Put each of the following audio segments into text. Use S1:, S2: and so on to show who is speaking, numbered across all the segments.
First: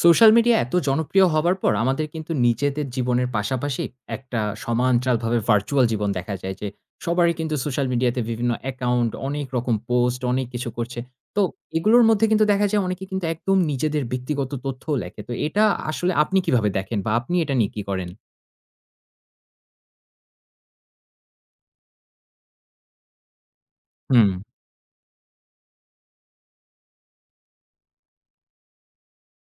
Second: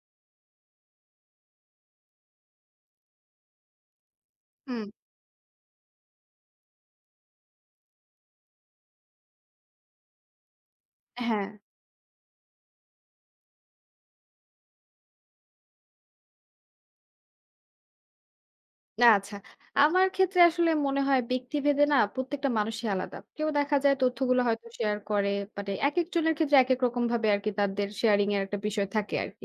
S1: Social media এত জনপ্রিয় হবার পর আমাদের কিন্তু নিজেদের জীবনের পাশাপাশি একটা
S2: হুম।
S1: সোমান্চালভাবে virtual জীবন দেখা যায় যে, সবারই কিন্তু social media তে বিভিন্ন account, অনেক রকম post, অনেক কিছু করছে। তো
S2: হ্যাঁ।
S1: এগুলোর মধ্যে কিন্তু দেখা যায় অনেকে কিন্তু একদম নিজেদের ব্যক্তিগত তথ্যও লেখে। তো এটা আসলে আপনি কিভাবে দেখেন বা আপনি এটা নিয়ে কি করেন?
S2: আ আচ্ছা। আমার ক্ষেত্রে আসলে মনে হয় ব্যক্তিভেদে না প্রত্যেকটা মানুষই আলাদা। কেউ দেখা যায় তথ্যগুলো
S1: হুম।
S2: হয়তো শেয়ার করে। মানে একেকজনের ক্ষেত্রে একেক রকমভাবে আরকি তাদের শেয়ারিংয়ের একটা বিষয় থাকে আরকি।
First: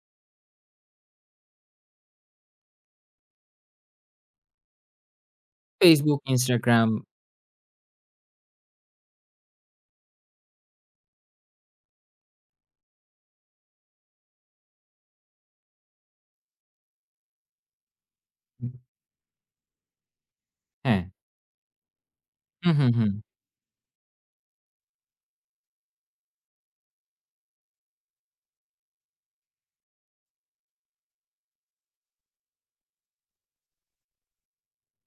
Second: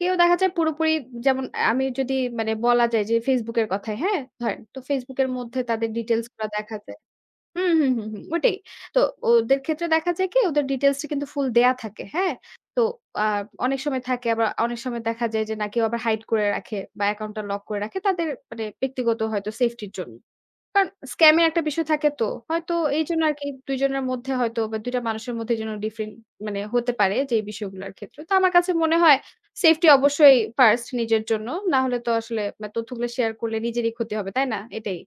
S2: কেউ দেখা যায় পুরোপুরি যেমন আমি যদি মানে বলা যায় যে Facebook এর কথাই, হ্যাঁ? ধরেন তো Facebook এর মধ্যে তাদের
S1: Facebook,
S2: details গুলা দেখা যায়।
S1: Instagram।
S2: উ হু, হু, হুম, ওটাই। তো ওদের ক্ষেত্রে দেখা যায় কি ওদের details টি কিন্তু full দেয়া থাকে, হ্যাঁ? তো আ অনেক সময় থাকে আবার অনেক সময় দেখা যায় যে না কেউ আবার hide করে রাখে বা account টা lock করে রাখে তাদের মানে
S1: হুম।
S2: ব্যক্তিগত হয়তো safety র জন্য। কারণ
S1: হ্যাঁ।
S2: scam এর একটা বিষয় থাকে তো। হয়তো
S1: হুম, হুম, হুম।
S2: এইজন্য আরকি ২ জনের মধ্যে হয়তো বা ২ টা মানুষের মধ্যে যেন different মানে হতে পারে যেই বিষয়গুলোর ক্ষেত্রে। তো আমার কাছে মনে হয় safety অবশ্যই first নিজের জন্য। না হলে তো আসলে মানে তথ্যগুলো share করলে নিজেরই ক্ষতি হবে। তাই না? এটাই,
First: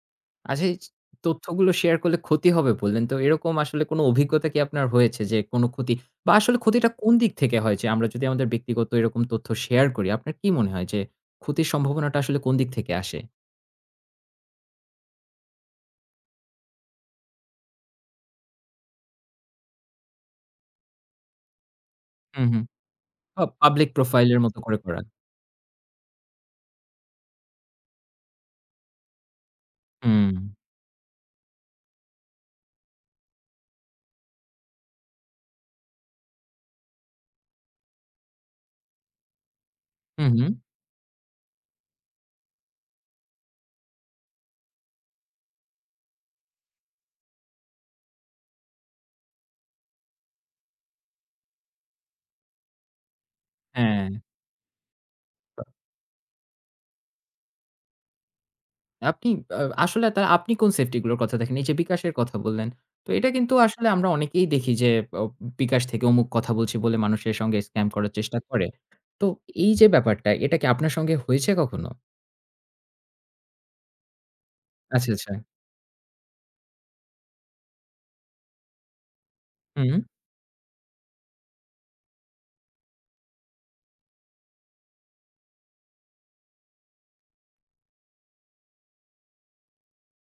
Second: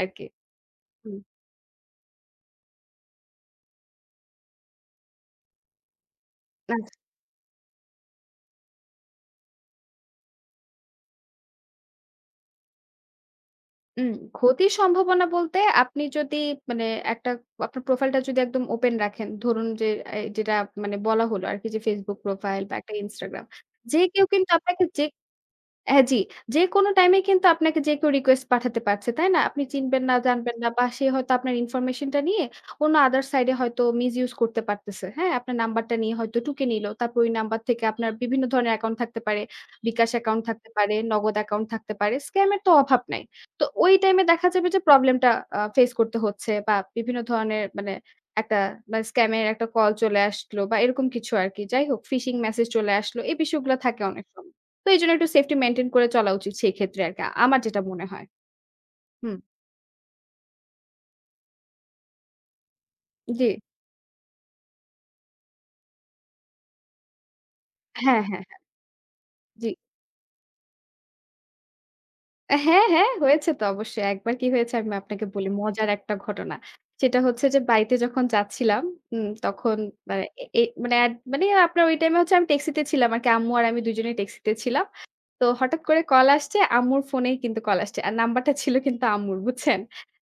S2: আরকি।
S1: আচ্ছা এই ছিচ
S2: হুম।
S1: তথ্যগুলো share করলে ক্ষতি হবে বললেন। তো এরকম আসলে কোন অভিজ্ঞতা কি আপনার হয়েছে যে কোন ক্ষতি বা আসলে
S2: আচ্ছা।
S1: ক্ষতিটা কোন দিক থেকে হয় যে আমরা যদি আমাদের ব্যক্তিগত এরকম তথ্য share করি, আপনার কি মনে হয় যে ক্ষতির সম্ভাবনাটা আসলে কোন দিক থেকে আসে?
S2: হুম। ক্ষতির সম্ভাবনা বলতে আপনি যদি মানে একটা আপনার profile টা যদি একদম open রাখেন, ধরুন যে, এই যেটা মানে বলা হলো আরকি যে Facebook
S1: হু, হু।
S2: profile বা একটা
S1: ও
S2: Instagram।
S1: public
S2: যে কেউ
S1: profile এর
S2: কিন্তু
S1: মতো করে
S2: আপনাকে
S1: করা।
S2: যে হ্যাঁ, জি। যেকোনো time এই কিন্তু আপনাকে যে কেউ request পাঠাতে পারছে, তাই না? আপনি চিনবেন না,
S1: হুম।
S2: জানবেন না বা সে হয়তো আপনার information টা নিয়ে অন্য other side এ হয়তো misuse করতে পারতেছে, হ্যাঁ? আপনার number টা নিয়ে হয়তো টুকে নিলো। তারপর ওই number থেকে আপনার বিভিন্ন ধরনের account থাকতে পারে, বিকাশ
S1: হু,
S2: account
S1: হু।
S2: থাকতে পারে, নগদ account থাকতে পারে। Scam এর তো অভাব নাই। তো ওই time এ দেখা যাবে যে problem টা আ face করতে হচ্ছে বা বিভিন্ন ধরনের মানে একটা মানে scam এর একটা call চলে আসলো বা এরকম কিছু আরকি। যাই হোক, phishing message চলে আসলো। এই বিষয়গুলো থাকে
S1: হ্যাঁ।
S2: অনেক সময়। তো এইজন্য একটু safety
S1: তা
S2: maintain করে চলা উচিত সেই ক্ষেত্রে আরকি, আমার যেটা মনে হয়।
S1: আপনি
S2: হুম।
S1: আ আসলে তা আপনি কোন safety গুলোর কথা দেখেন? এই যে বিকাশের কথা বললেন, তো এটা কিন্তু
S2: জি।
S1: আসলে আমরা অনেকেই দেখি যে ও বিকাশ থেকে অমুক কথা বলছে বলে মানুষের সঙ্গে scam করার
S2: হ্যাঁ, হ্যাঁ,
S1: চেষ্টা
S2: হ্যাঁ।
S1: করে। তো
S2: জি।
S1: এই যে ব্যাপারটা, এটা কি আপনার সঙ্গে হয়েছে কখনো?
S2: অ্যা হ্যাঁ, হ্যাঁ, হয়েছে তো অবশ্যই। একবার কি হয়েছে আমি
S1: আচ্ছা,
S2: আপনাকে
S1: আচ্ছা।
S2: বলি, মজার একটা ঘটনা। সেটা হচ্ছে যে বাড়িতে যখন যাচ্ছিলাম, হুম, তখন
S1: হুম।
S2: মানে এ মানে এড মানে আপনার ওই time এ হচ্ছে আমি ট্যাক্সিতে ছিলাম আরকি। আম্মু আর আমি দুজনেই ট্যাক্সিতে ছিলাম। তো হঠাৎ করে call আসছে আম্মুর phone এই কিন্তু call আসছে। আর number টা ছিল কিন্তু আম্মুর, বুঝছেন?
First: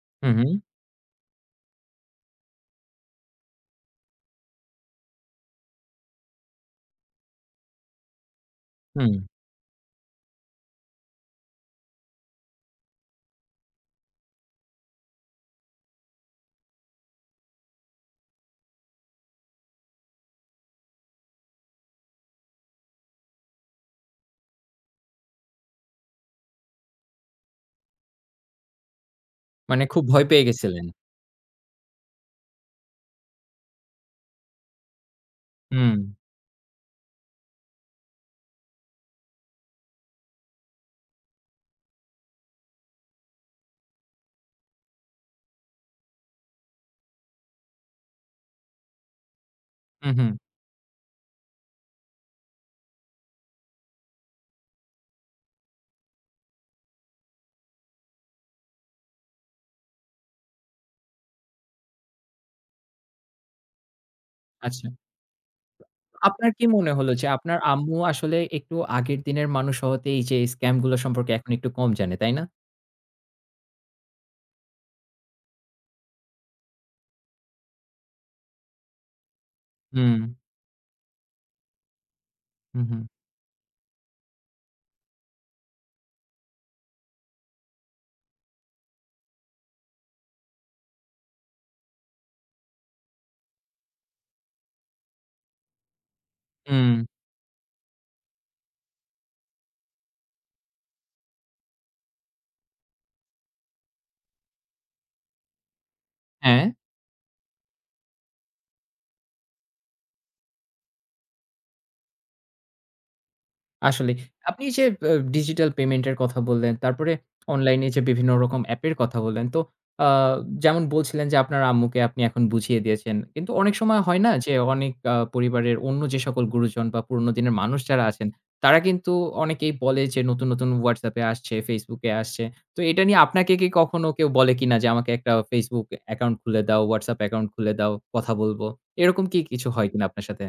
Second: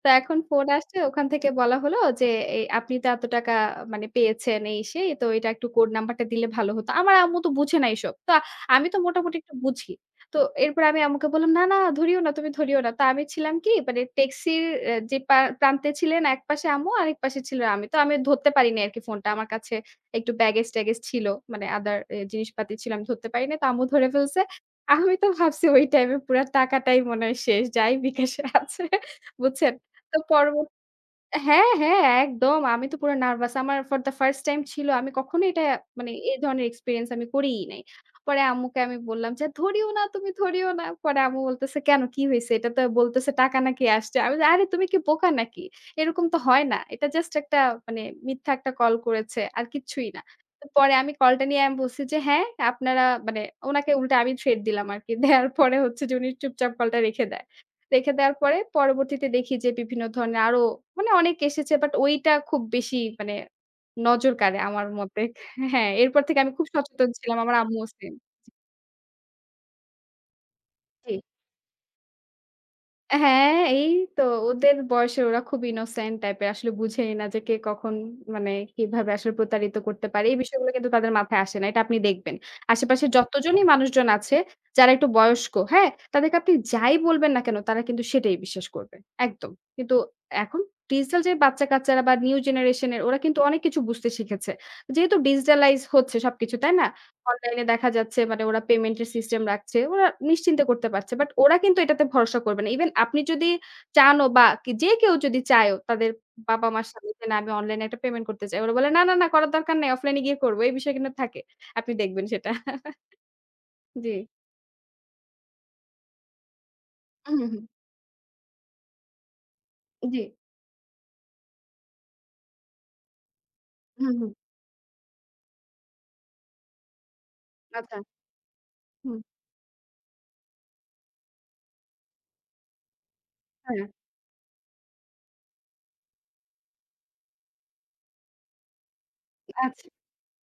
S2: তো
S1: হু,
S2: এখন
S1: হুম।
S2: phone আসছে ওখান থেকে বলা হলো যে "এ আপনি তো এত টাকা মানে পেয়েছেন এই সেই, তো এটা একটু code number টা দিলে ভালো হতো।" আমার আম্মু তো বোঝে না এসব। তো আমি তো
S1: হুম।
S2: মোটামুটি একটু বুঝি। তো এরপরে আমি আম্মুকে বললাম, "না, না, ধরিও না, তুমি ধরিও না।" তা আমি ছিলাম কি মানে ট্যাক্সির অ্যা যে পা প্রান্তে ছিলেন একপাশে আম্মু আরেকপাশে ছিলাম আমি। তো আমি ধরতে পারিনি আরকি phone টা, আমার কাছে একটু baggage ট্যাগেজ ছিল। মানে other এ জিনিসপাতি ছিল, আমি ধরতে পারিনি। তো আম্মু ধরে ফেলছে। আমি তো ভাবছি ওই time এ পুরা টাকাটাই মনে হয় শেষ, যাই বিকাশে আছে, বুঝছেন?
S1: মানে খুব
S2: তো
S1: ভয় পেয়ে
S2: পরবত
S1: গেছিলেন?
S2: হ্যাঁ, হ্যাঁ, একদম। আমি তো পুরা nervous। আমার for the first time ছিল, আমি কখনোই এটা
S1: হুম।
S2: মানে এই ধরনের experience আমি করিই নাই। পরে আম্মুকে আমি বললাম যে, "ধরিও না, তুমি ধরিও না।" পরে আম্মু বলতেছে, "কেন? কি হয়েছে? এটা তো বলতেছে টাকা নাকি আসছে।" আমি যে, আরে তুমি কি বোকা নাকি? এরকম তো হয় না। এটা just একটা মানে মিথ্যা একটা call করেছে। আর কিচ্ছুই
S1: হু,
S2: না।
S1: হু।
S2: পরে আমি call টা নিয়ে আমি বলছি যে, "হ্যাঁ, আপনারা মানে" ওনাকে উল্টা আমি threat দিলাম আরকি। দেয়ার পরে হচ্ছে যে উনি চুপচাপ call টা রেখে দেয়। রেখে দেয়ার পরে পরবর্তীতে দেখি যে বিভিন্ন ধরনের আরও মানে অনেক এসেছে। But ওইটা খুব বেশি মানে নজর কাড়ে আমার
S1: আচ্ছা।
S2: মতে। হ্যাঁ, এরপর থেকে
S1: আপনার
S2: আমি
S1: কি
S2: খুব
S1: মনে
S2: সচেতন
S1: হলো যে
S2: ছিলাম, আমার
S1: আপনার
S2: আম্মুও
S1: আম্মু
S2: সেম।
S1: আসলে
S2: জি।
S1: একটু আগের দিনের মানুষ হওয়াতে এই যে scam গুলো
S2: জি।
S1: সম্পর্কে এখন একটু কম জানে, তাই না?
S2: হ্যাঁ, এই তো। ওদের বয়সে ওরা খুব innocent type এর। আসলে বোঝেই না যে, কে কখন...মানে কিভাবে আসলে প্রতারিত করতে
S1: হুম।
S2: পারে। এই বিষয়গুলো কিন্তু তাদের মাথায় আসে না। এটা আপনি দেখবেন।
S1: হু, হুম।
S2: আশেপাশের যতজনই মানুষজন আছে যারা একটু বয়স্ক, হ্যাঁ? তাদেরকে আপনি যাই বলবেন না কেন তারা কিন্তু সেটাই বিশ্বাস করবে, একদম। কিন্তু এখন digital যে, বাচ্চাকাচ্চারা বা new generation এর ওরা কিন্তু অনেক কিছু বুঝতে শিখেছে। যেহেতু digitalize হচ্ছে সবকিছু, তাই না?
S1: উম।
S2: online এ দেখা যাচ্ছে মানে ওরা payment এর system রাখছে। ওরা নিশ্চিন্তে করতে পারছে। But ওরা কিন্তু এটাতে ভরসা করবে না। Even আপনি যদি চানও বা যে, কেউ যদি চায়ও তাদের
S1: হ্যাঁ।
S2: বাবা-মার সাথে যে, না আমি online এ একটা payment করতে চাই। ওরা বলে, "না, না, না, করার দরকার নাই। offline এ গিয়ে করব।" এই বিষয় কিন্তু থাকে। আপনি দেখবেন সেটা।
S1: আসলেই
S2: জি।
S1: আপনি যে, আ digital payment এর কথা বললেন তারপরে
S2: হু, হুম।
S1: online এ যে, বিভিন্ন রকম app এর কথা বললেন। তো
S2: জি।
S1: আ-যেমন বলছিলেন যে, আপনার আম্মুকে আপনি এখন বুঝিয়ে দিয়েছেন। কিন্তু অনেক সময়
S2: হুম,
S1: হয় না
S2: হুম।
S1: যে, অনেক আ-পরিবারের অন্য যে, সকল গুরুজন বা পুরনো দিনের মানুষ
S2: আচ্ছা।
S1: যারা আছেন তারা কিন্তু
S2: হুম।
S1: অনেকেই বলে যে, নতুন, নতুন WhatsApp এ আসছে, Facebook এ আসছে। তো এটা নিয়ে আপনাকে কি
S2: হ্যাঁ।
S1: কখনো কেউ বলে কিনা যে, আমাকে একটা Facebook account খুলে দাও, WhatsApp account খুলে দাও কথা বলব। এরকম কি কিছু হয়
S2: আচ্ছা।
S1: কিনা আপনার সাথে।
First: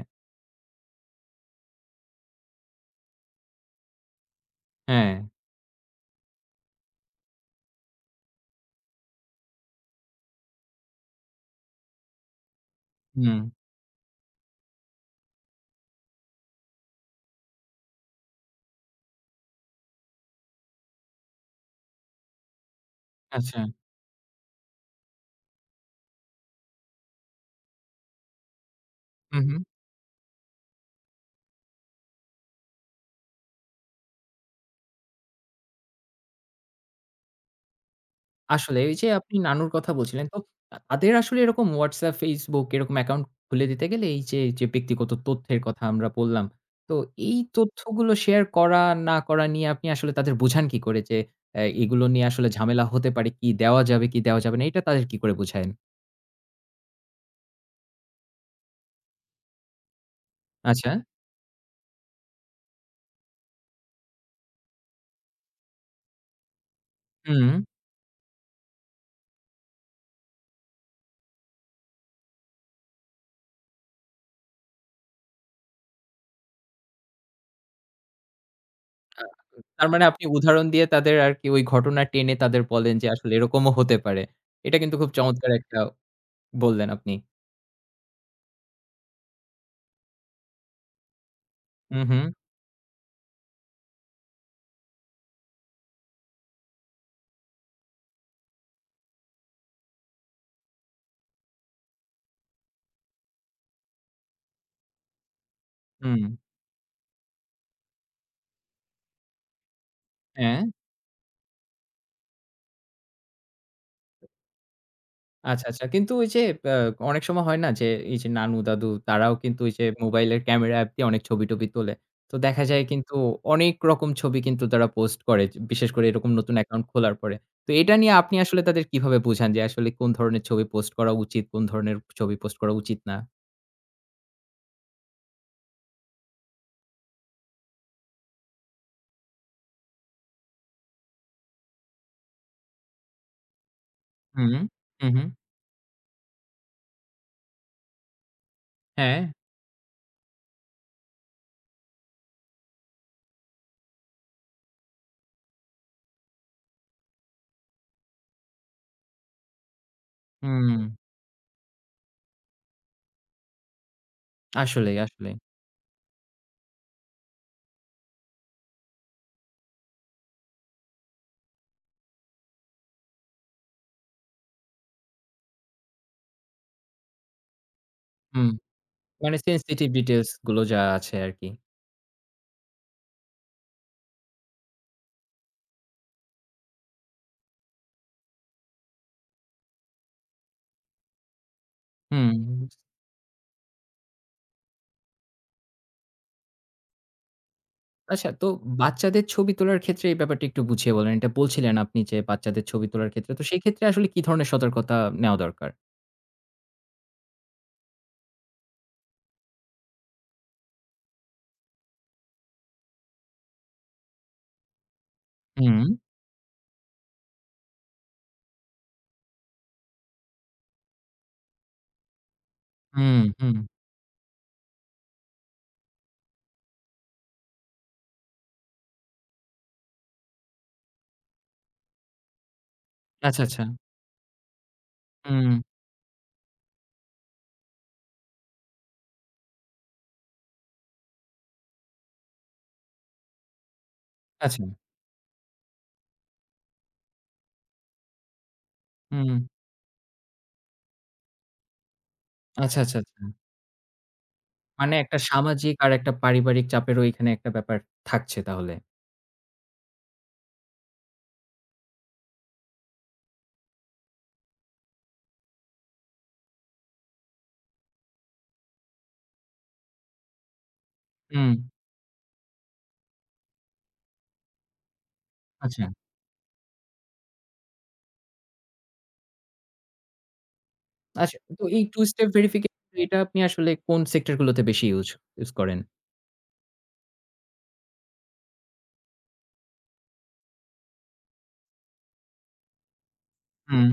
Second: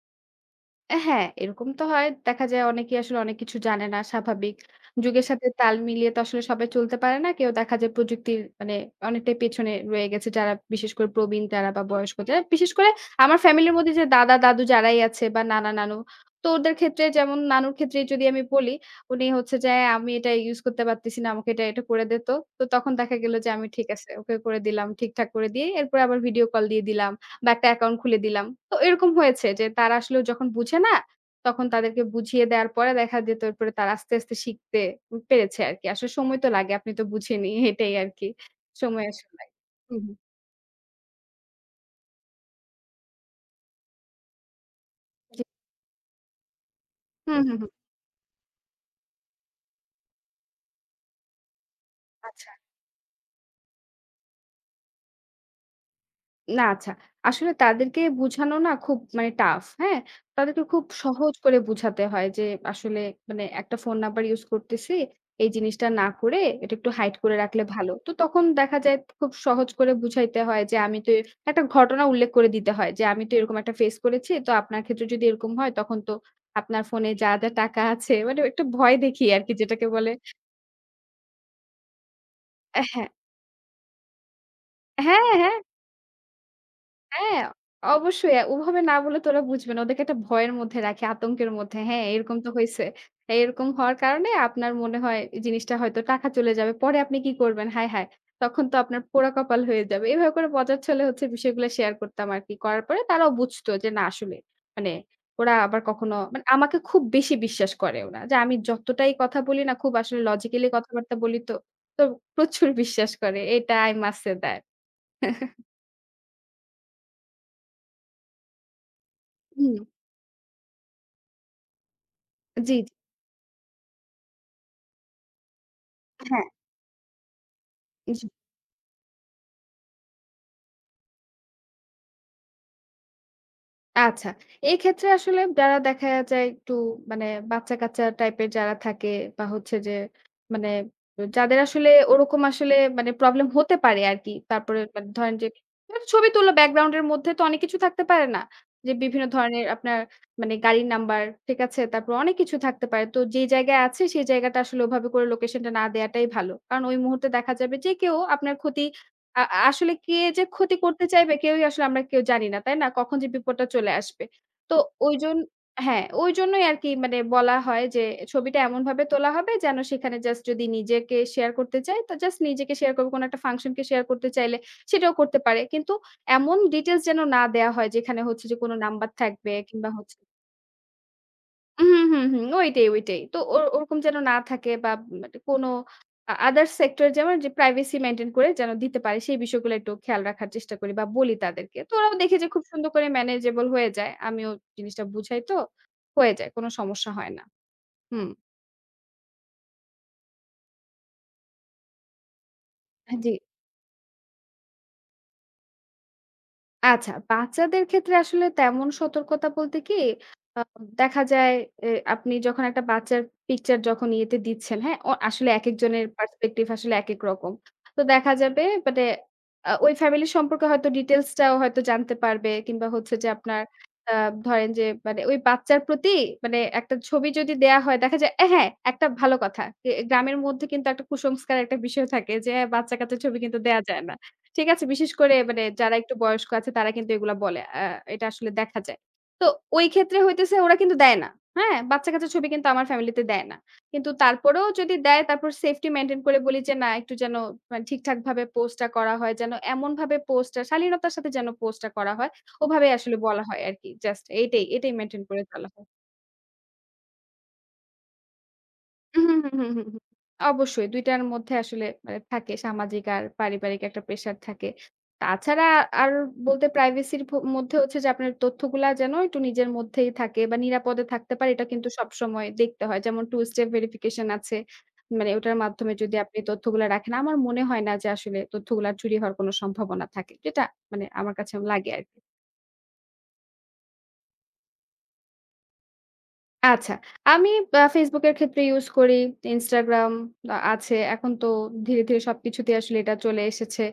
S2: অ্যা হ্যাঁ, এইরকম তো হয়। দেখা যায় অনেকেই আসলে অনেক কিছু জানে না, স্বাভাবিক। যুগের
S1: হ্যাঁ।
S2: সাথে তাল মিলিয়ে তো আসলে সবাই চলতে পারে না। কেউ দেখা যায় প্রযুক্তির মানে অনেকটাই পেছনে রয়ে গেছে যারা, বিশেষ করে প্রবীণ তাঁরা বা বয়স্ক যারা। বিশেষ করে আমার
S1: হুম।
S2: ফ্যামিলির মধ্যে যে দাদা-দাদু যারাই আছে বা নানা-নানু, তো ওদের ক্ষেত্রে যেমন নানুর ক্ষেত্রেই যদি আমি বলি, উনি হচ্ছে যে "অ্যা আমি এটা use করতে পারতেছি না। আমাকে এটা এটু করে দে তো।" তো তখন দেখা গেল যে
S1: আচ্ছা।
S2: আমি ঠিক আছে ওকে করে দিলাম। ঠিকঠাক করে দিয়ে এরপরে আবার video call দিয়ে দিলাম বা একটা account খুলে দিলাম। তো এরকম
S1: হুম,
S2: হয়েছে
S1: হুম।
S2: যে তারা আসলে যখন বুঝে না, তখন তাদেরকে বুঝিয়ে দেয়ার পরে দেখা যেত এরপরে তারা আস্তে, আস্তে শিখতে উম পেরেছে আরকি। আসলে সময় তো লাগে। আপনি তো বুঝেনই, এটাই আরকি।
S1: আসলেই এই
S2: সময়
S1: যে
S2: আসলে
S1: আপনি নানুর কথা
S2: হুম, হুম।
S1: বলছিলেন তো আ তাদের আসলে এরকম WhatsApp, Facebook এরকম account খুলে দিতে গেলে এই যে, যে ব্যক্তিগত
S2: জি।
S1: তথ্যের কথা আমরা বললাম। তো এই
S2: হুম, হুম, হুম।
S1: তথ্যগুলো share করা না করা নিয়ে আপনি আসলে তাদের বুবোঝান কি করে যে অ্যা এগুলো নিয়ে আসলে
S2: আচ্ছা।
S1: ঝামেলা হতে পারে, কি দেওয়া যাবে কি দেওয়া যাবে না এইটা তাদের কি করে বুঝায়েন?
S2: না, আচ্ছা। আসলে তাদেরকে বুঝানো না খুব মানে tough, হ্যাঁ? তাদেরকে খুব
S1: আচ্ছা।
S2: সহজ করে বুঝাতে হয় যে "আসলে মানে একটা phone number use করতেছি। এই জিনিসটা না করে এটা একটু হাইট করে
S1: হুম।
S2: রাখলে ভালো।" তো তখন দেখা যায় খুব সহজ করে বুঝাইতে হয় যে আমি তো এর একটা ঘটনা উল্লেখ করে দিতে হয় যে আমি তো এরকম একটা face করেছি। তো আপনার ক্ষেত্রে যদি এরকম হয় তখন তো আপনার phone এ যা, যা টাকা আছে মানে একটু ভয়
S1: আ
S2: দেখিয়ে আরকি যেটাকে
S1: তার মানে
S2: বলে।
S1: আপনি উদাহরণ দিয়ে তাদের আর কি ওই ঘটনা টেনে তাদের
S2: অ্যা
S1: বলেন যে
S2: হ্যাঁ।
S1: আসলে এরকমও হতে পারে। এটা কিন্তু খুব
S2: হ্যাঁ,
S1: চমৎকার
S2: হ্যাঁ।
S1: একটা বললেন আপনি।
S2: হ্যাঁ, অবশ্যই। অ্যা ওভাবে না বললে তো ওরা বুঝবেনা। ওদেরকে একটা ভয়ের মধ্যে রাখে, আতঙ্কের মধ্যে।
S1: হুম,
S2: হ্যাঁ,
S1: হুম।
S2: "এইরকম তো হইছে। এইরকম হওয়ার কারণে আপনার মনে হয় জিনিসটা হয়তো টাকা চলে যাবে। পরে আপনি কী করবেন? হায়, হায়! তখন তো আপনার পোড়া কপাল হয়ে যাবে।" এভাবে করে মজাচ্ছলে হচ্ছে বিষয়গুলা শেয়ার করতাম আর কি। করার পরে তারাও বুঝতো যে না আসলে মানে ওরা আবার কখনো
S1: হুম।
S2: মানে আমাকে খুব বেশি বিশ্বাস করে ওনারা। যা আমি যতটাই কথা বলি না খুব আসলে লজিক্যালি
S1: হ্যাঁ।
S2: কথাবার্তা বলি তো, তো প্রচুর বিশ্বাস করে। এটা i must say that.
S1: আচ্ছা, আচ্ছা। কিন্তু ওই যে অ্যা অনেক সময় হয় না যে এই যে নানু-দাদু তারাও কিন্তু ওই
S2: হুম।
S1: যে মোবাইলের ক্যামেরা অ্যাপ দিয়ে অনেক ছবি টবি তোলে। তো দেখা
S2: জি,
S1: যায়
S2: জি।
S1: কিন্তু অনেক রকম ছবি কিন্তু তারা পোস্ট করে। য বিশেষ করে এরকম
S2: হ্যাঁ।
S1: নতুন অ্যাকাউন্ট খোলার পরে। তো এইটা নিয়ে
S2: জি।
S1: আপনি আসলে তাদের কিভাবে বুঝান যে আসলে কোনো ধরনের ছবি পোস্ট করা উচিত, কোনো ধরনের ছবি পোস্ট করা উচিত না?
S2: আচ্ছা, এইক্ষেত্রে আসলে যারা দেখা যায়, একটু মানে বাচ্চাকাচ্চা টাইপের যারা থাকে, বা হচ্ছে যে, মানে, যাদের আসলে ওরকম আসলে মানে প্রব্লেম হতে পারে আরকি।
S1: হু, হুম।
S2: তারপরে
S1: হু, হুম।
S2: ধরেন যে, একটা ছবি তুললো, ব্যাকগ্রাউন্ড এর মধ্যে তো অনেক কিছু থাকতে পারে, না? যে, বিভিন্ন
S1: হ্যাঁ।
S2: ধরনের আপনার মানে গাড়ির নাম্বার, ঠিক আছে? তারপর, অনেক কিছু থাকতে পারে। তো যে, জায়গায় আছে সে জায়গাটা আসলে ওভাবে করে লোকেশন টা না দেয়াটাই ভালো। কারণ ওই মুহূর্তে দেখা যাবে যে, কেউ আপনার ক্ষতি, আ আসলে কে যে, ক্ষতি
S1: হুম।
S2: করতে চাইবে, কেউই আসলে আমরা কেউ জানিনা, তাই না? কখন যে, বিপদটা চলে আসবে। তো,
S1: আসলেই, আসলেই।
S2: ওইজন হ্যাঁ, ওইজন্যই আরকি মানে বলা হয় যে, ছবিটা এমনভাবে তোলা হবে যেন, সেখানে জাস্ট যদি নিজেকে শেয়ার করতে চায় তো, জাস্ট নিজেকে শেয়ার করবে। কোন একটা ফাংশনকে শেয়ার করতে চাইলে, সেটাও করতে পারে। কিন্তু এমন ডিটেইলস যেন না দেয়া হয় যেখানে হচ্ছে
S1: হুম।
S2: যে, কোন নাম্বার
S1: মানে,
S2: থাকবে
S1: সেনসিটিভ
S2: কিংবা হচ্ছে
S1: ডিটেইলস গুলো যা আছে আরকি।
S2: হুম, হুম, হুম, হুম। ওইটাই, ওইটাই। তো ও ওরকম যেন না থাকে, বা মানে কোন আদার সেক্টর যেমন যে, প্রাইভেসি মেইনটেইন করে যেন দিতে পারে, সেই বিষয়গুলো একটু খেয়াল রাখার চেষ্টা করি বা বলি তাদেরকে। তো ওরাও দেখে যে, খুব
S1: হুম।
S2: সুন্দর করে ম্যানেজেবল হয়ে যায়। আমিও জিনিসটা বুঝাই তো। হয়ে যায়, কোন সমস্যা হয় না।
S1: আচ্ছা
S2: হুম।
S1: তো, বাচ্চাদের ছবি তোলার ক্ষেত্রে এই ব্যাপারটি, একটু বুঝিয়ে বলেন। এটা বলছিলেন আপনি যে, বাচ্চাদের ছবি তোলার
S2: হ্যা।
S1: ক্ষেত্রে।
S2: জ্বী।
S1: তো, সেই ক্ষেত্রে, আসলে কি ধরনের সতর্কতা নেওয়া দরকার?
S2: আচ্ছা বাচ্চাদের ক্ষেত্রে আসলে তেমন সতর্কতা বলতে কি? আ দেখা যায় এ আপনি যখন একটা বাচ্চার picture যখন ইয়েতে দিচ্ছেন, হ্যাঁ? অ আসলে
S1: হুম।
S2: একেকজনের perspective আসলে একেক রকম। তো দেখা যাবে মানে আ ওই family সম্পর্কে হয়তো details টাও হয়তো জানতে পারবে। কিংবা হচ্ছে
S1: হুম,
S2: যে
S1: হুম।
S2: আপনার অ্যা ধরেন যে মানে ওই বাচ্চার প্রতি মানে একটা ছবি যদি দেয়া হয় দেখা যায়, হ্যাঁ, একটা ভালো কথা। এ গ্রামের মধ্যে কিন্তু একটা কুসংস্কার একটা বিষয় থাকে যে বাচ্চাকাচ্চার ছবি
S1: আচ্ছা,
S2: কিন্তু
S1: আচ্ছা।
S2: দেয়া যায় না, ঠিক আছে? বিশেষ করে
S1: হুম।
S2: মানে যারা একটু বয়স্ক আছে তারা কিন্তু এগুলা বলে। আ এটা আসলে দেখা যায়। তো ওই ক্ষেত্রে হইতেছে ওরা কিন্তু দেয় না, হ্যাঁ? বাচ্চাকাচ্চার ছবি কিন্তু আমার family তে দেয় না। কিন্তু
S1: আচ্ছা।
S2: তারপরেও যদি দেয়, তারপর safety maintain করে বলি যে না একটু যেন মানে ঠিকঠাকভাবে post টা করা হয়।
S1: হুম।
S2: যেন এমনভাবে post টা শালীনতার সাথে যেন post টা করা হয়,
S1: আচ্ছা,
S2: ওভাবেই
S1: আচ্ছা,
S2: আসলে
S1: আচ্ছা।
S2: বলা হয় আরকি। Just এইটাই,
S1: মানে
S2: এইটাই
S1: একটা
S2: maintain করে চলা
S1: সামাজিক
S2: হয়।
S1: আর একটা পারিবারিক চাপের ওইখানে একটা ব্যাপার থাকছে তাহলে।
S2: হুম, হুম, হুম, হুম, হুম। অবশ্যই ২ টার মধ্যে আসলে মানে থাকে সামাজিক আর পারিবারিক একটা pressure থাকে। তাছাড়া আর বলতে privacy র ভ মধ্যে হচ্ছে যে আপনার তথ্যগুলা যেন একটু নিজের মধ্যেই থাকে বা নিরাপদে থাকতে পারে
S1: হুম।
S2: এটা কিন্তু সবসময় দেখতে হয়। যেমন 2 step verification আছে। মানে ওটার
S1: আচ্ছা।
S2: মাধ্যমে যদি আপনি তথ্যগুলা রাখেন আমার মনে হয় না যে আসলে তথ্যগুলা চুরি হওয়ার কোন সম্ভাবনা থাকে। যেটা মানে আমার
S1: আচ্ছা
S2: কাছে
S1: তো এই
S2: লাগে
S1: 2
S2: আরকি।
S1: step verification এটা আপনি আসলে কোন সেক্টরগুলোতে বেশি ইউজ use করেন?
S2: আচ্ছা, আমি বা Facebook এর ক্ষেত্রে use করি। Instagram আ-আছে। এখন তো ধীরে, ধীরে সবকিছুতেই আসলে এটা চলে এসেছে।
S1: হুউম।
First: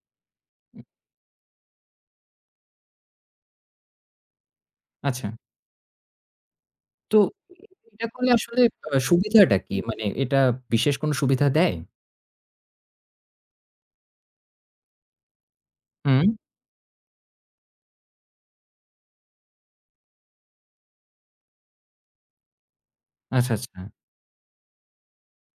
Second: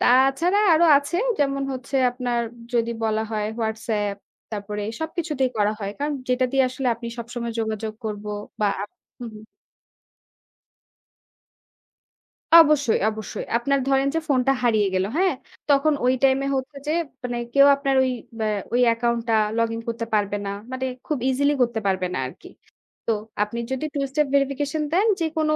S2: তা-ছাড়া
S1: হু।
S2: আরও আছে যেমন হচ্ছে আপনার যদি বলা হয় WhatsApp তারপরে
S1: আচ্ছা।
S2: সবকিছুতেই করা হয়। কারণ, যেটা দিয়ে আসলে আপনি
S1: তো,
S2: সবসময় যোগাযোগ
S1: এটা
S2: করব
S1: করলে আসলে
S2: বা হুম, হুম।
S1: সুবিধাটা কি? মানে এটা বিশেষ কোন সুবিধা দেয়?
S2: অবশ্যই, অবশ্যই। আপনার ধরেন যে ফোনটা হারিয়ে গেল, হ্যাঁ? তখন ওই
S1: হুম।
S2: time এ হচ্ছে যে, মানে কেউ আপনার ওই, আ ওই account টা login করতে পারবে না। মানে খুব easily করতে পারবে না আরকি। তো,
S1: আচ্ছা,
S2: আপনি যদি
S1: আচ্ছা।
S2: two step verification দেন যেকোনো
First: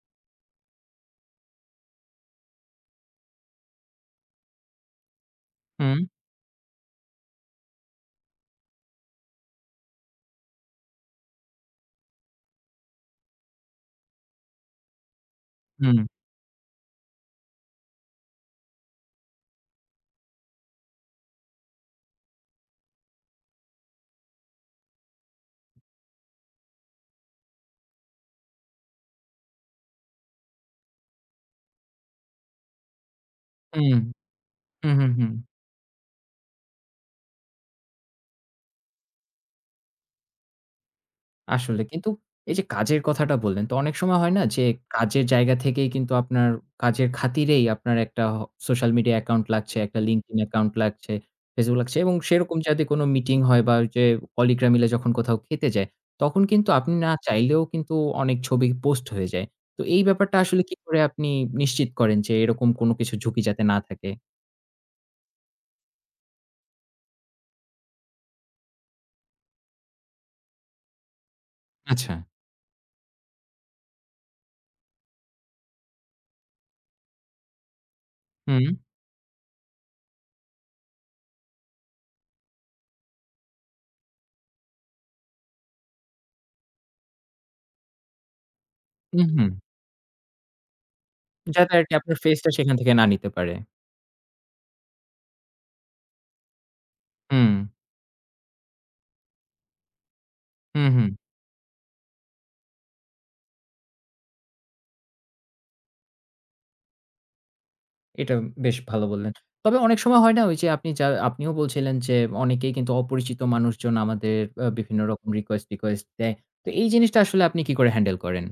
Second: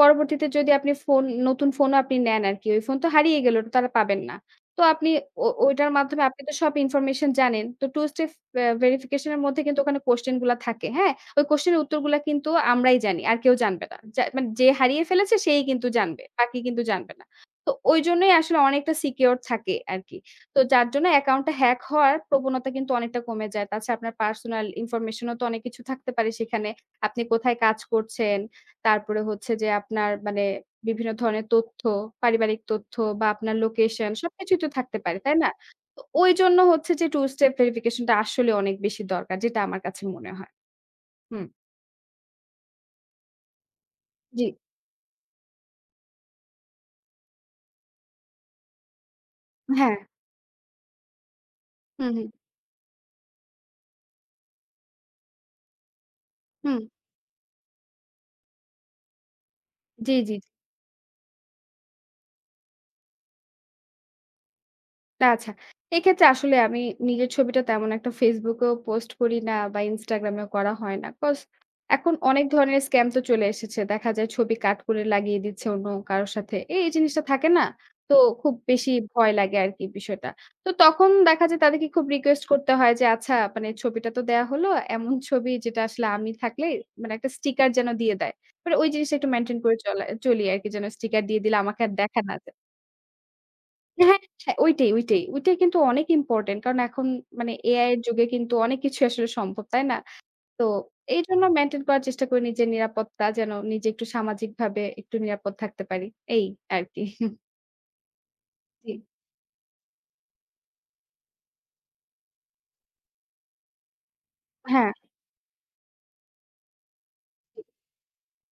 S2: পরবর্তীতে যদি আপনি ফোন, নতুন ফোনও আপনি নেন আরকি। ওই ফোন তো হারিয়ে গেল। ওটা তো আর পাবেন না। তো আপনি ও ওইটার
S1: হুম।
S2: মাধ্যমে আপনি তো সব information জানেন। তো two step আ verification -এর মধ্যে কিন্তু ওখানে question গুলা থাকে, হ্যাঁ? ওই question -এর উত্তরগুলো কিন্তু আমরাই জানি আর কেউ জানবে না। যা মানে যে হারিয়ে ফেলেছে সেই কিন্তু
S1: হু, হু।
S2: জানবে। আর কেউ কিন্তু জানবে না। তো, ওইজন্যই আসলে অনেকটা secure থাকে আরকি। তো যার জন্য account -টা hack হওয়ার প্রবণতা কিন্তু অনেকটা কমে যায়। তাছাড়া আপনার personal information -ও তো অনেক কিছু থাকতে পারে সেখানে। আপনি কোথায় কাজ করছেন, তারপরে হচ্ছে যে আপনার মানে বিভিন্ন ধরনের তথ্য, পারিবারিক তথ্য বা আপনার
S1: হুম।
S2: location সবকিছুই তো
S1: হু,
S2: থাকতে
S1: হু,
S2: পারে।
S1: হু।
S2: তাই না? তো ওইজন্য হচ্ছে যে two step verification -টা আসলে অনেক বেশি দরকার যেটা আমার কাছে মনে হয়। হুম।
S1: আসলে কিন্তু, এই যে কাজের কথাটা বললেন তো অনেক সময় হয় না
S2: জ্বী।
S1: যে, কাজের জায়গা থেকেই কিন্তু আপনার কাজের খাতিরেই আপনার একটা আ social media account লাগছে,
S2: হ্যাঁ।
S1: একটা LinkedIn account লাগছে, Facebook লাগছে।
S2: হুম,
S1: এবং
S2: হুম।
S1: সেরকম যাতে কোন meeting হয় বা ওই যে কলিগ -রা মিলে যখন কোথাও খেতে যায়। তখন কিন্তু
S2: হুম।
S1: আপনি না চাইলেও কিন্তু অনেক ছবি post হয়ে যায়। তো এই
S2: জ্বী,
S1: ব্যাপারটা
S2: জ্বী।
S1: আসলে কি করে আপনি নিশ্চিত করেন যে, এরকম কোন কিছুর ঝুঁকি যাতে না থাকে।
S2: তা আচ্ছা। এক্ষেত্রে আসলে আমি নিজের ছবিটা তেমন একটা Facebook এও post করি না বা Instagram এও করা হয় না। Cause এখন
S1: আচ্ছা।
S2: অনেক ধরনের scam তো চলে এসেছে। দেখা যায় ছবি cut করে লাগিয়ে দিচ্ছে অন্য কারো সাথে। এ এই জিনিসটা থাকে না? তো খুব
S1: হুম।
S2: বেশি ভয় লাগে আরকি বিষয়টা। তো তখন দেখা যায় তাদেরকে খুব request করতে হয় যে আচ্ছা মানে ছবিটা তো দেয়া হলো, এমন ছবি যেটা আসলে আমি থাকলে মানে একটা sticker যেন দিয়ে দেয়। মানে ওই জিনিসটা
S1: উ
S2: একটু
S1: হুম।
S2: maintain করে চলে চলি আরকি, যেন sticker দিয়ে দিলে
S1: যাতে
S2: আমাকে
S1: আরকি
S2: আর
S1: আপনার
S2: দেখা না
S1: face টা
S2: যায়।
S1: সেখান থেকে না নিতে পারে।
S2: হ্যাঁ, হ্যাঁ, ওইটাই, ওইটাই। ওইটাই কিন্তু অনেক important। কারণ এখন মানে
S1: হুম।
S2: AI এর যুগে কিন্তু অনেক কিছুই আসলে সম্ভব, তাই না? তো
S1: হুম, হুম।
S2: এইজন্য maintain করার চেষ্টা করি নিজের নিরাপত্তা যেন নিজে একটু সামাজিকভাবে একটু নিরাপদ থাকতে পারি। এই আরকি।
S1: এটা বেশ
S2: জি।
S1: ভালো বললেন। তবে অনেক সময় হয় না ওই যে আপনি যা আপনিও বলছিলেন যে অনেকেই কিন্তু অপরিচিত মানুষজন আমাদের এ
S2: হ্যাঁ।
S1: বিভিন্ন রকম request-টিকোয়েস্ট দেয়। তো এই জিনিসটা আসলে আপনি কি করে handle করেন?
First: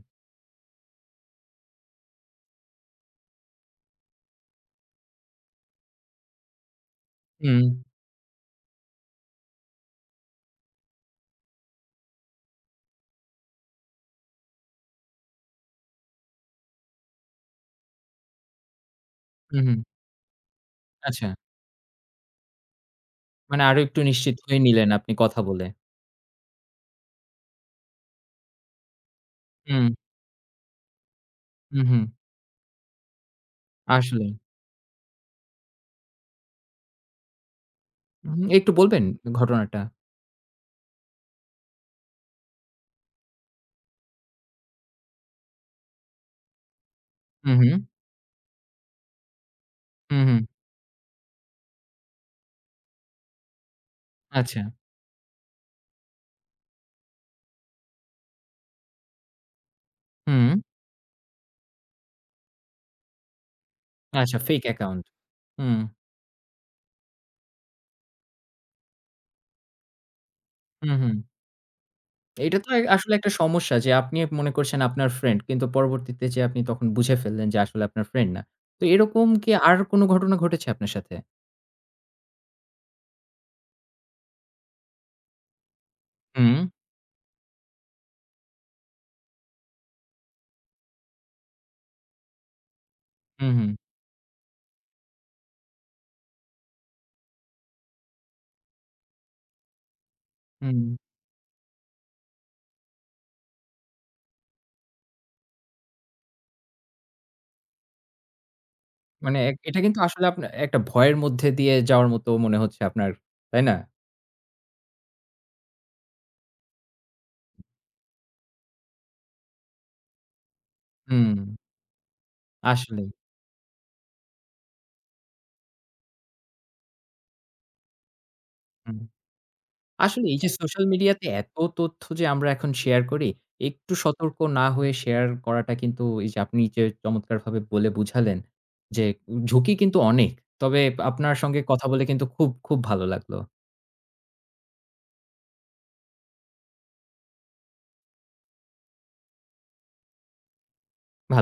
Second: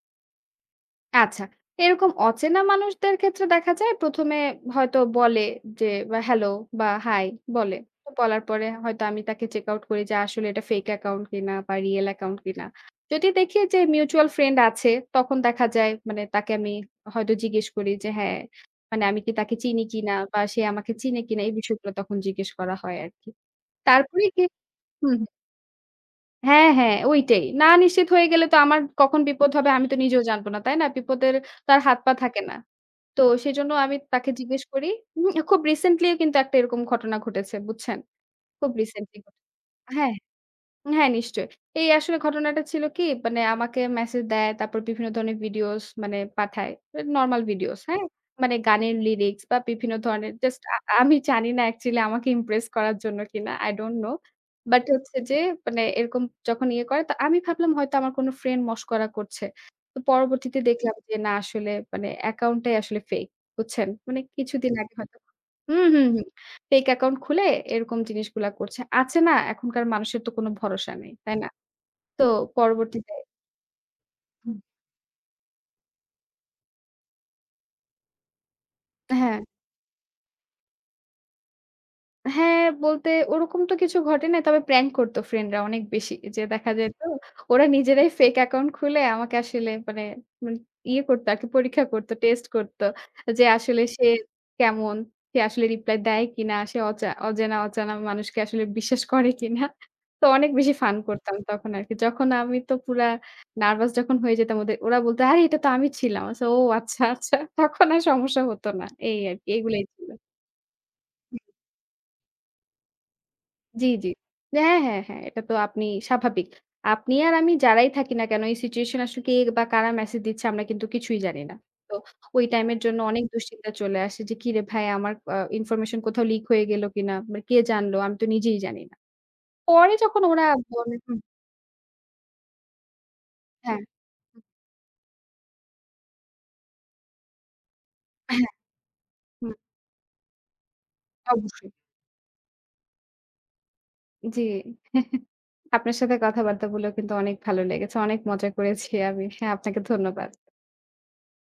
S2: আচ্ছা। এরকম অচেনা মানুষদের ক্ষেত্রে দেখা যায় ১ম এ হয়তো বলে যে এ Hello বা Hi বলে।
S1: উম
S2: তো বলার পরে হয়তো আমি তাকে check out করি যে আসলে এটা fake account কিনা বা real account কিনা। যদি দেখি যে mutual friend আছে, তখন দেখা যায় মানে তাকে আমি হয়তো জিজ্ঞেস করি যে হ্যাঁ মানে আমি কি তাকে
S1: হু,
S2: চিনি
S1: হুম।
S2: কিনা বা সে আমাকে চিনে
S1: আচ্ছা।
S2: কিনা? এই বিষয়গুলো তখন জিজ্ঞেস করা হয় আরকি।
S1: মানে আরো একটু
S2: তারপরে
S1: নিশ্চিত
S2: গিয়ে
S1: হয়ে নিলেন আপনি
S2: হুম।
S1: কথা বলে।
S2: হ্যাঁ, হ্যাঁ ঐটাই। না নিশ্চিত হয়ে গেলে তো আমার কখন বিপদ হবে আমি
S1: হুম।
S2: তো নিজেও জানবো না, তাই না? বিপদের তো আর
S1: হুম,
S2: হাত
S1: হুম।
S2: পা থাকে না। তো সেজন্য আমি
S1: আসলে।
S2: তাকে জিজ্ঞেস করি। উম খুব recently কিন্তু একটা এরকম ঘটনা ঘটেছে বুঝছেন?
S1: উম একটু
S2: খুব
S1: বলবেন
S2: recently ঘটেছে।
S1: ঘটনাটা?
S2: হ্যাঁ, হ্যাঁ, নিশ্চয়ই। এই আসলে ঘটনাটা ছিল কি মানে আমাকে message দেয়, তারপর বিভিন্ন ধরনের videos মানে পাঠায়, normal
S1: হুম,
S2: videos,
S1: হুম।
S2: হ্যাঁ? মানে গানের lyrics বা বিভিন্ন
S1: হুম,
S2: ধরনের
S1: হুম।
S2: just আ আমি জানিনা actually আমাকে impress করার জন্য কিনা? don't know।
S1: আচ্ছা।
S2: But হচ্ছে যে মানে এরকম যখন ইয়ে করে তো আমি ভাবলাম হয়তো আমার কোন friend মশকরা করছে। তো
S1: হুম।
S2: পরবর্তীতে দেখলাম যে না আসলে মানে account টাই আসলে fake, বুঝছেন? মানে
S1: আচ্ছা fake
S2: কিছুদিন আগে
S1: account
S2: হয়তো
S1: হুম।
S2: হুম, হুম, হুম fake account খুলে এরকম জিনিসগুলা করছে। আছে না এখনকার মানুষের তো কোন
S1: হুম,
S2: ভরসা নেই,
S1: হুম।
S2: তাই না? তো
S1: এটা তো এ
S2: পরবর্তীতে।
S1: আসলে একটা সমস্যা যে আপনি মনে
S2: হুম।
S1: করছেন আপনার friend, কিন্তু পরবর্তীতে যে আপনি তখন বুঝে ফেললেন যে আসলে আপনার friend না। তো এরকম
S2: হ্যাঁ।
S1: কি আর কোন ঘটনা ঘটেছে আপনার সাথে?
S2: হ্যাঁ, বলতে ওরকম তো কিছু ঘটে নাই তবে prank করতো friend রা অনেক বেশি। যে
S1: হুম।
S2: দেখা যেত ওরা নিজেরাই fake account খুলে আমাকে আসলে মানে উম ইয়ে করতো আরকি, আমাকে পরীক্ষা করতো, test করতো যে
S1: হুম, হুম।
S2: আসলে সে কেমন? সে আসলে reply দেয় কিনা? সে অচে অজানা অচেনা মানুষকে আসলে বিশ্বাস করে কিনা? তো অনেক বেশি
S1: হুম।
S2: fun করতাম তখন আরকি। যখন আমি তো পুরা nervous যখন হয়ে যেতাম ওদের ওরা বলত "আরে এটা তো আমি ছিলাম।" ও আচ্ছা আচ্ছা তখন আর সমস্যা হতো না। এই
S1: মানে
S2: আরকি,
S1: এক এটা
S2: এইগুলাই
S1: কিন্তু
S2: ছিল।
S1: আসলে আপনার এ একটা ভয়ের
S2: হুম।
S1: মধ্যে দিয়ে যাওয়ার মতো মনে হচ্ছে আপনার, তাই না?
S2: জি, জি। হ্যাঁ, হ্যাঁ, হ্যাঁ এটা তো আপনি স্বাভাবিক। আপনি আর আমি যারাই থাকি না কেন এই situation আসুক কে বা কারা message দিচ্ছে আমরা কিন্তু কিছুই জানি
S1: হুম।
S2: না। তো ওই time এর জন্য
S1: আসলেই।
S2: অনেক দুশ্চিন্তা চলে আসে যে কিরে ভাই আমার অ information কোথাও leak হয়ে গেল কিনা? মানে কে জানলো? আমি তো নিজেই জানি না।
S1: হুম।
S2: পরে যখন
S1: আসলে এই
S2: ওরা
S1: যে social
S2: বলে
S1: media
S2: হুম।
S1: তে এত তথ্য যে আমরা এখন share করি,
S2: হ্যাঁ।
S1: একটু সতর্ক না হয়ে share করাটা কিন্তু এই যে আপনি যে চমৎকারভাবে বলে বুঝালেন
S2: হ্যাঁ।
S1: যে
S2: হুম।
S1: ঝুঁকি কিন্তু অনেক। তবে আপনার সঙ্গে
S2: অবশ্যই।
S1: কথা বলে কিন্তু খুব, খুব ভালো লাগলো।
S2: জি। আপনার সাথে কথাবার্তাগুলো কিন্তু অনেক ভালো লেগেছে। অনেক মজা করেছি আমি। হ্যাঁ আপনাকে ধন্যবাদ।
S1: ভাল